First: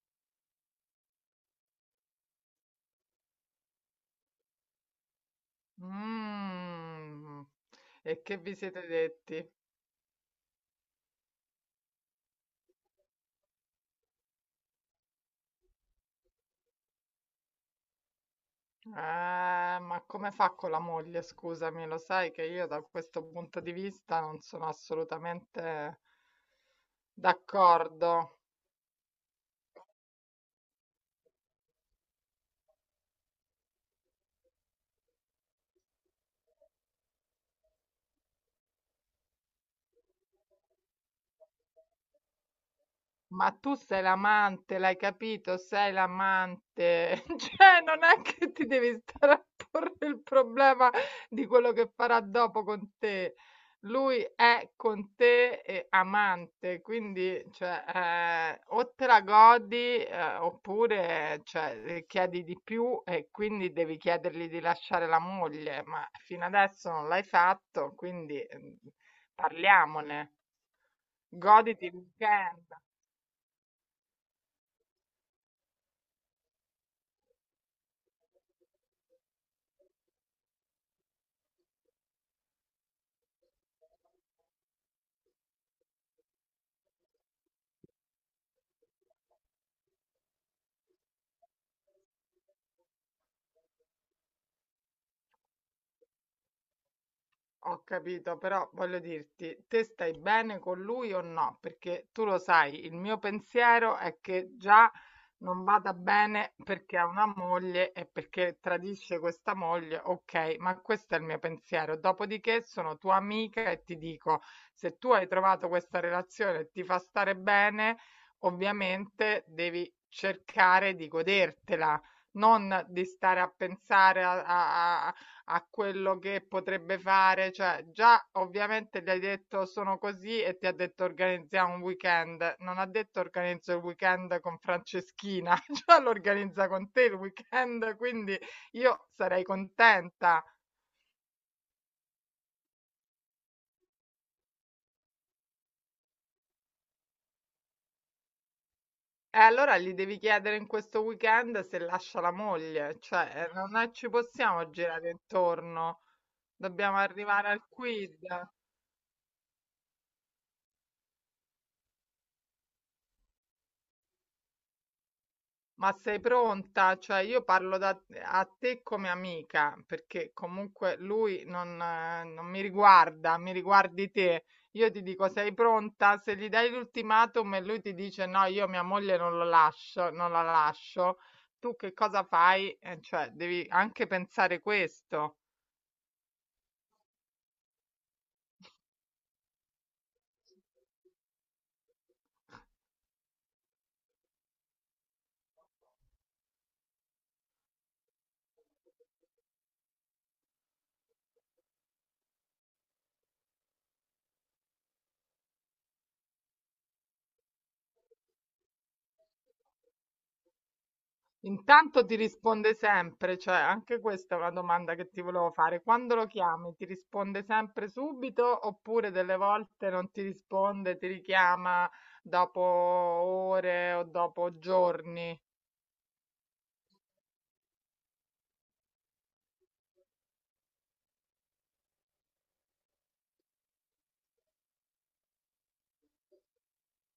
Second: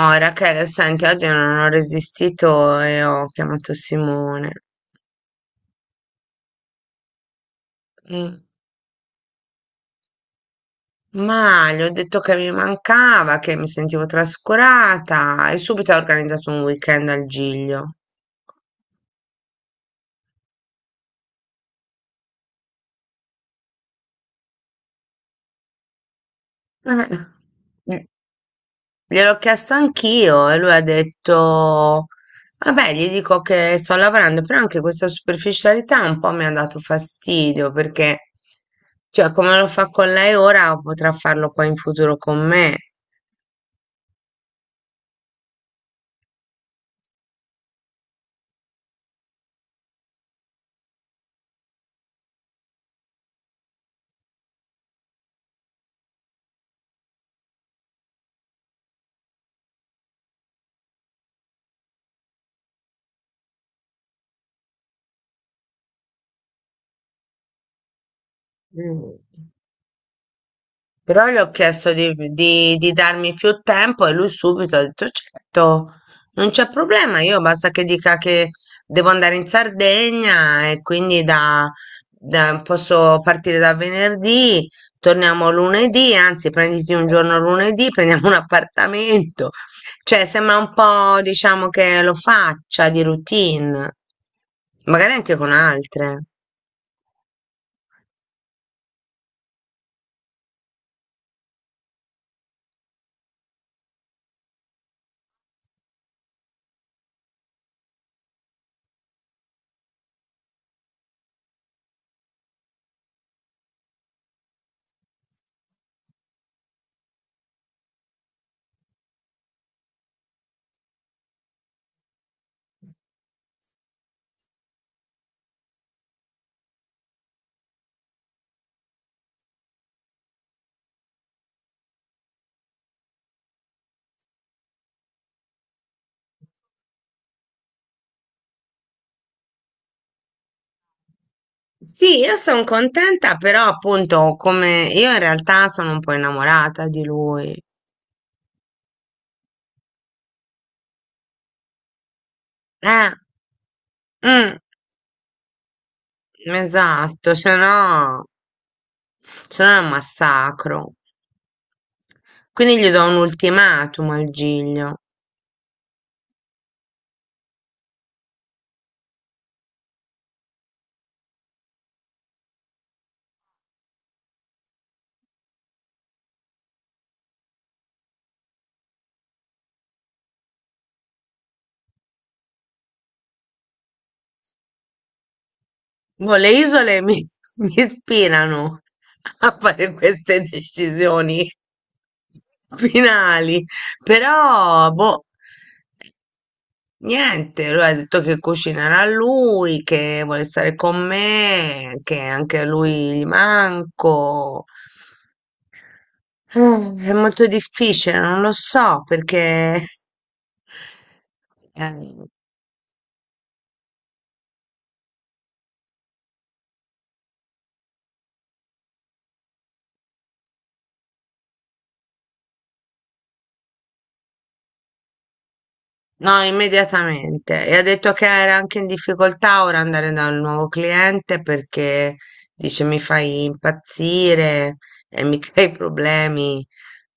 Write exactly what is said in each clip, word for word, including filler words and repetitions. Oh, Rachele, senti, oggi non ho resistito e ho chiamato Simone. Mh. E che Mm, vi siete detti? Ma gli ho detto che mi mancava, che mi sentivo trascurata e subito ha organizzato un weekend al Giglio. Ah, ma come fa con la moglie? Scusami, lo sai che io da questo punto di vista non sono assolutamente Eh. Mm, d'accordo. Gliel'ho chiesto anch'io e lui ha detto, vabbè, gli dico che sto lavorando, però anche questa superficialità un po' mi ha dato fastidio perché, cioè, come lo fa con lei ora, potrà farlo poi in futuro con me. Ma tu sei l'amante, l'hai capito? Sei l'amante. Cioè, non è che ti devi stare a porre il problema di quello che farà dopo con te. Lui è con te e amante, quindi cioè, eh, o te la godi eh, oppure cioè, eh, chiedi di più e quindi devi chiedergli di lasciare la moglie, ma fino adesso non l'hai fatto, quindi eh, Mm. parliamone. Però gli ho Goditi chiesto il di, weekend. di- di darmi più tempo e lui subito ha detto certo, non c'è problema, io basta che dica che devo andare in Sardegna e quindi da, da- posso partire da venerdì, torniamo lunedì, anzi prenditi un giorno lunedì, prendiamo un appartamento. Cioè sembra un po' diciamo che lo faccia di routine, magari anche con altre. Ho capito, però voglio dirti, te stai bene con lui o no? Perché tu lo sai, il mio pensiero è che già non vada bene perché ha una moglie e perché tradisce questa moglie, ok, ma questo è il mio pensiero. Dopodiché sono tua amica e ti dico, se tu hai trovato questa relazione e ti fa stare bene, ovviamente devi cercare di godertela, non di stare a pensare a a- a- a quello che potrebbe fare, cioè già ovviamente gli hai detto sono così e ti ha detto organizziamo un weekend, non ha detto organizzo il weekend con Franceschina, già lo organizza con te il weekend, quindi io sarei contenta. Sì, io sono contenta, però appunto come io in realtà sono un po' innamorata di lui. E allora gli devi chiedere in questo weekend se lascia la moglie, Eh, cioè eh, non è- ci mm, possiamo girare intorno, dobbiamo esatto, arrivare se al quid. no, se no è un massacro. Quindi gli do un ultimatum al Giglio. Ma sei pronta? Cioè io parlo da, a te come amica, perché comunque lui non, eh, non mi riguarda, mi riguardi te. Io ti dico sei pronta? Se gli dai l'ultimatum e lui ti dice no, io mia moglie non lo lascio, non la lascio, tu che cosa fai? Eh, cioè devi anche pensare questo. Boh, le isole mi, mi ispirano a fare queste decisioni finali, però boh. Niente, lui ha detto che cucinerà lui, che vuole stare con me, che anche a lui gli manco. Eh, È molto difficile, non lo so perché. Intanto ti Eh, risponde sempre, cioè anche questa è una domanda che ti volevo fare. Quando lo chiami, ti risponde sempre subito oppure delle volte non ti risponde, ti richiama dopo ore o dopo giorni? no, immediatamente. E ha detto che era anche in difficoltà ora andare dal nuovo cliente perché dice mi fai impazzire e mi crei problemi.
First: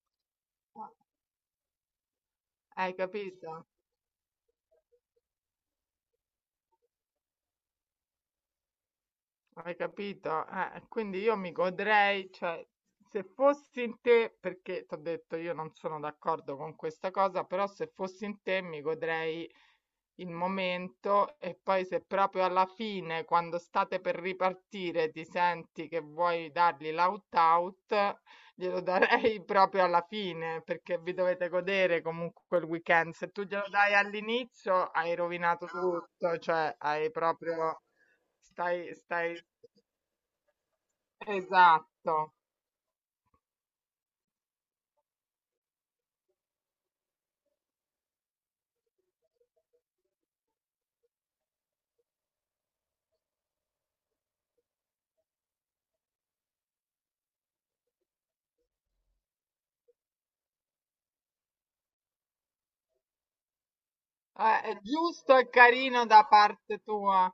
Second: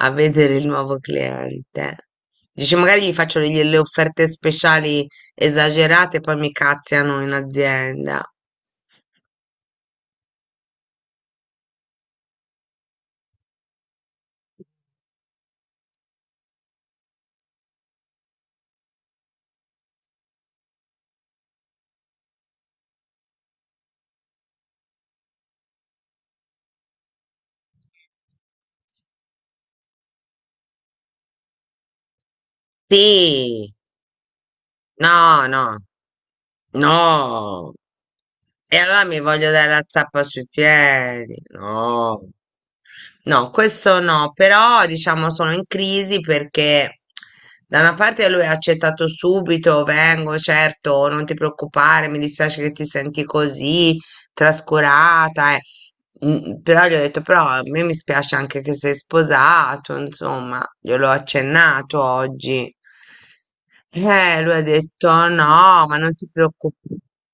A vedere il nuovo cliente. Dice, Hai magari gli faccio capito? delle offerte speciali esagerate e poi mi cazziano in azienda. Hai capito? Eh, quindi io mi godrei, cioè, se fossi in te, perché ti ho detto io non sono d'accordo con questa cosa, però se fossi in te mi godrei il momento e poi se proprio alla fine, quando state per ripartire, ti senti che vuoi dargli l'out out, glielo darei proprio alla fine, perché vi dovete godere comunque quel weekend. Se tu glielo Sì, dai all'inizio, hai no, rovinato no, tutto, cioè hai no. proprio... E Stai, allora mi stai... voglio dare la zappa sui piedi. Esatto. No. No, questo no, però diciamo sono in crisi perché da una parte lui ha accettato subito, vengo, certo, non ti preoccupare, mi dispiace che ti senti così trascurata, eh. Mm, Però gli ho detto, però a me mi spiace anche che sei sposato, insomma, gliel'ho accennato oggi. Eh, lui ha Eh, è detto, giusto e no, ma carino non da ti parte preoccupare. tua.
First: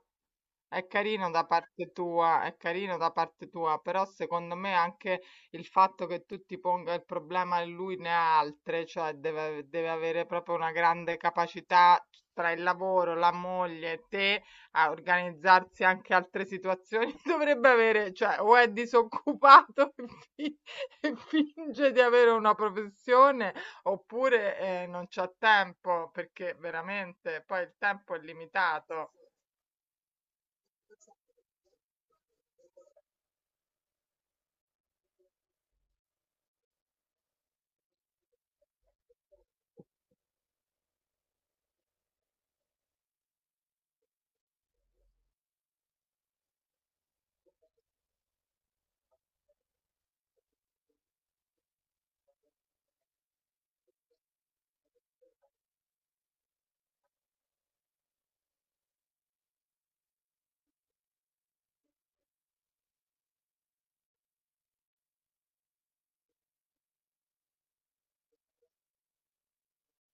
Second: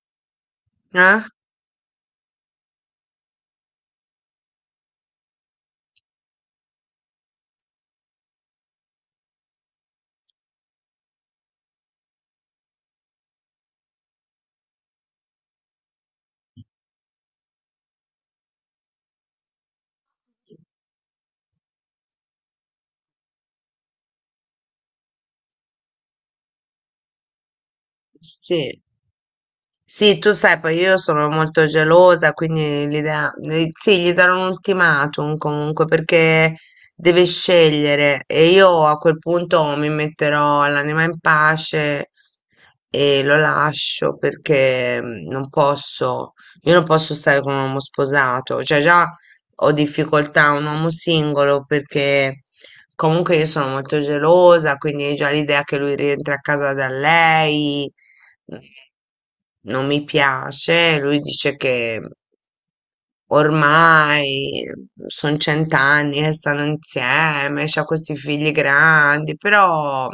È Eh? carino da parte tua, è carino da parte tua, però secondo me anche il fatto che tu ti ponga il problema e lui ne ha altre, cioè deve, deve avere proprio una grande capacità tra il lavoro, la moglie e te a organizzarsi anche altre situazioni, dovrebbe avere, cioè o è disoccupato e, fi- e finge di avere una professione oppure eh, non c'ha tempo, perché veramente poi il tempo è Sì. limitato. Sì, tu sai, poi io Looks sono molto gelosa, quindi gli da- eh, sì, gli darò un ultimatum comunque perché deve scegliere e io a quel punto mi like. metterò l'anima in pace e lo lascio perché mm, non posso, io non posso stare con un uomo sposato, cioè già ho difficoltà a un uomo singolo perché comunque io sono molto gelosa, quindi già l'idea che lui rientri a casa da lei mm, non mi piace. Lui dice che ormai sono cent'anni che stanno insieme, c'ha questi figli grandi, però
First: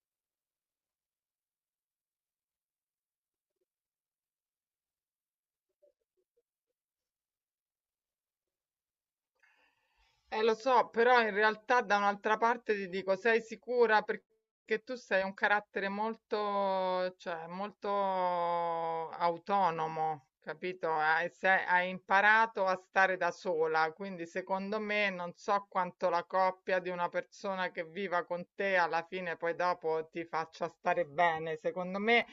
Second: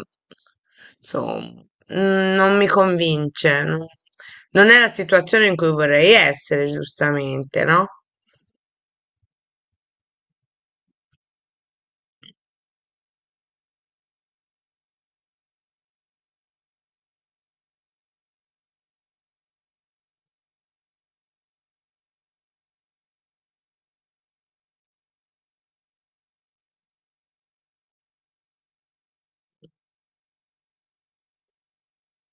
insomma, mm, non mi convince. No? Non è la situazione in cui vorrei essere, giustamente, no? Eh, lo so, però in realtà da un'altra parte ti dico, sei sicura perché tu sei un carattere molto, cioè, molto autonomo, capito? Hai, sei- hai imparato a stare da sola, quindi secondo me non so quanto la coppia di una persona che viva con te alla fine poi dopo ti faccia stare bene. Secondo me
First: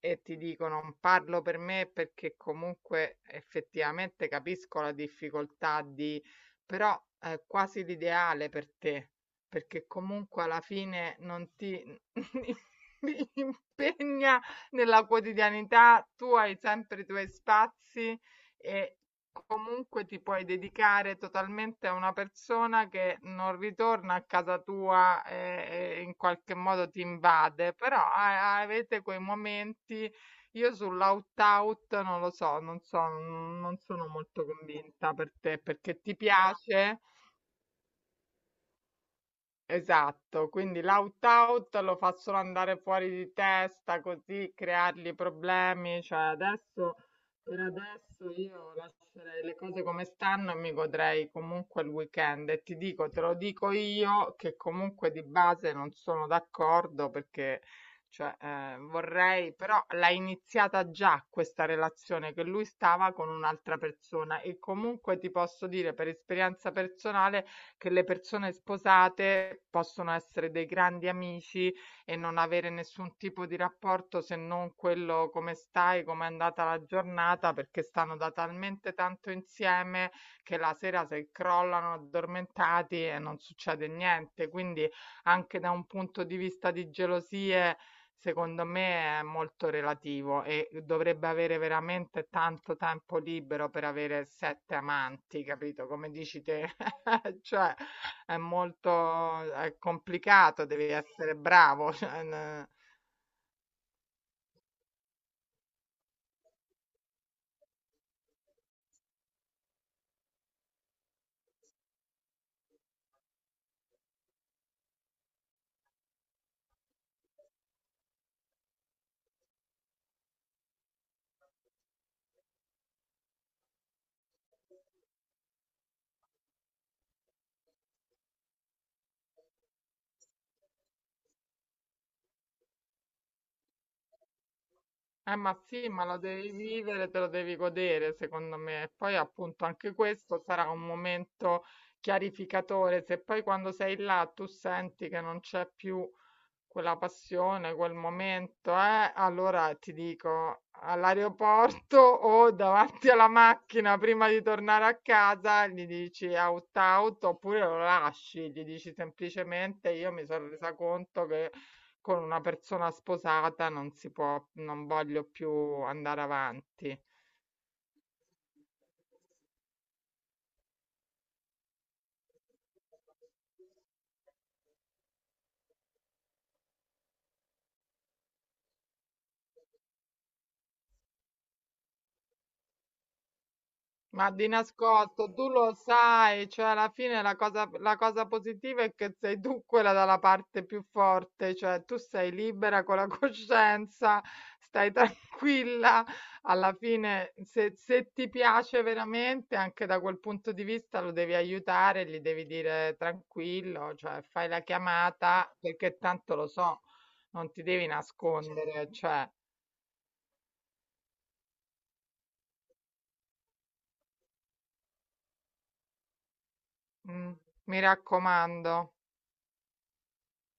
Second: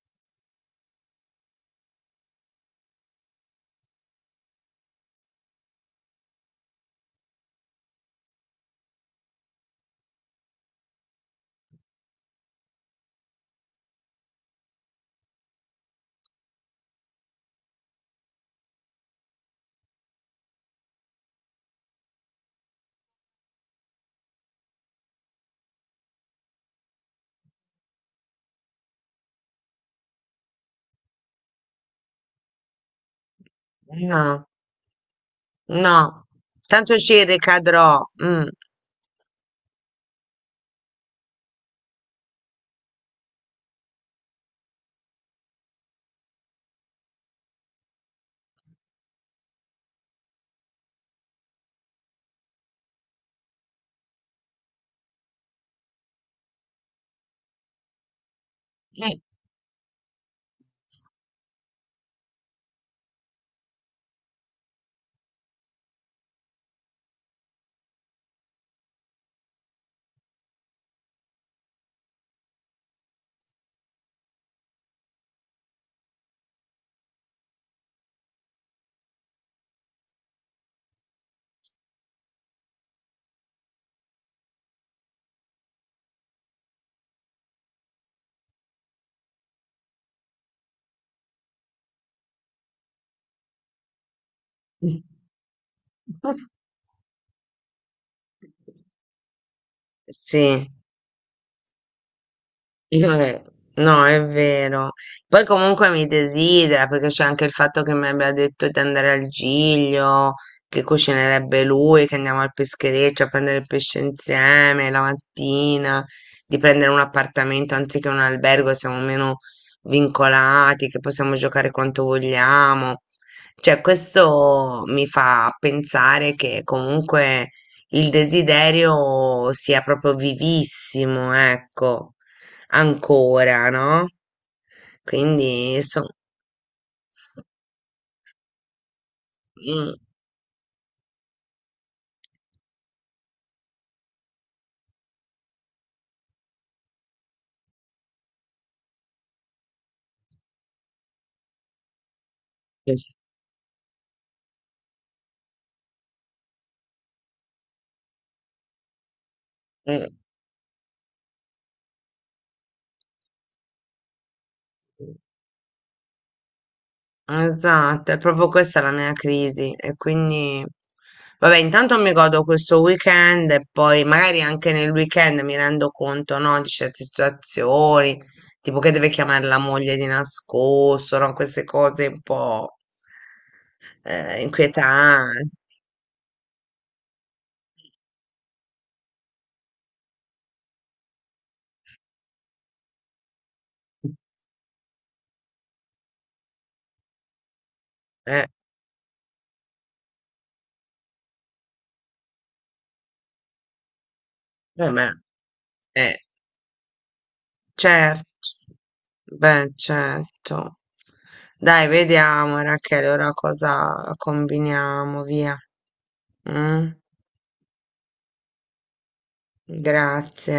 e ti dico, non parlo per me perché comunque effettivamente capisco la difficoltà di però è quasi l'ideale per te, perché comunque alla fine non ti impegna nella quotidianità, tu hai sempre i tuoi spazi e comunque ti puoi dedicare totalmente a una persona che non ritorna a casa tua e, e in qualche modo ti invade, però a- avete quei momenti, io sull'out-out non lo so, non so, non sono molto No, convinta per te, perché ti no, tanto piace? ci ricadrò. Mm. Esatto, quindi l'out-out lo fa solo andare fuori di testa, così creargli problemi. Cioè adesso, per adesso io lascerei le cose come stanno e mi godrei comunque il weekend. E ti dico, te lo dico io, che comunque di base non sono d'accordo perché cioè, eh, vorrei, però l'ha iniziata già questa relazione che lui stava con un'altra persona e comunque ti posso dire per esperienza personale che le persone sposate possono essere dei grandi amici e non avere nessun tipo di rapporto se non quello come stai, com'è andata la giornata, perché stanno da talmente tanto insieme che la sera se crollano addormentati e non succede niente. Quindi anche da un punto di vista di gelosie, secondo me è molto relativo e dovrebbe avere veramente tanto tempo libero per avere sette Mm. amanti, capito? Come dici te. Eh, cioè è molto è complicato, Sì. devi essere bravo, cioè, n- Io re- No, è vero. Poi comunque mi desidera perché c'è anche il fatto che mi abbia detto di andare al Giglio, che cucinerebbe lui, che andiamo al peschereccio a prendere il pesce insieme la mattina, di prendere un appartamento anziché un albergo, siamo meno vincolati, che possiamo giocare quanto vogliamo. Cioè, questo mi fa pensare che comunque il desiderio sia proprio vivissimo, ecco. Ancora, no, eh, ma quindi sì, ma son, lo devi vivere, te lo devi godere, secondo me. E poi appunto anche mh, questo sarà un momento chiarificatore, se poi quando sei là tu senti che non c'è più quella passione, quel momento, eh, allora ti dico all'aeroporto o davanti Yes. alla macchina prima di tornare a casa, gli dici out out oppure lo lasci, gli dici semplicemente mh, io mi sono resa conto che con una persona sposata non si può, non voglio più andare avanti. esatto, è proprio questa la mia crisi e quindi vabbè, intanto mi godo questo weekend e poi magari anche nel weekend mi rendo conto, no, di certe situazioni, tipo che deve chiamare la moglie di nascosto, no, queste cose un po' Ma eh, di nascosto, tu inquietanti. lo sai, cioè alla fine la cosa, la cosa positiva è che sei tu quella dalla parte più forte, cioè tu sei libera con la coscienza, stai tranquilla, alla fine se, se ti Eh, piace veramente, anche da quel punto di vista lo devi aiutare, gli devi dire tranquillo, cioè fai la vabbè, chiamata perché eh. tanto lo so, non ti devi Certo, nascondere, cioè beh, certo. Dai, vediamo Rachele, ora cosa combiniamo, via. Mm? mm, mi raccomando. Grazie.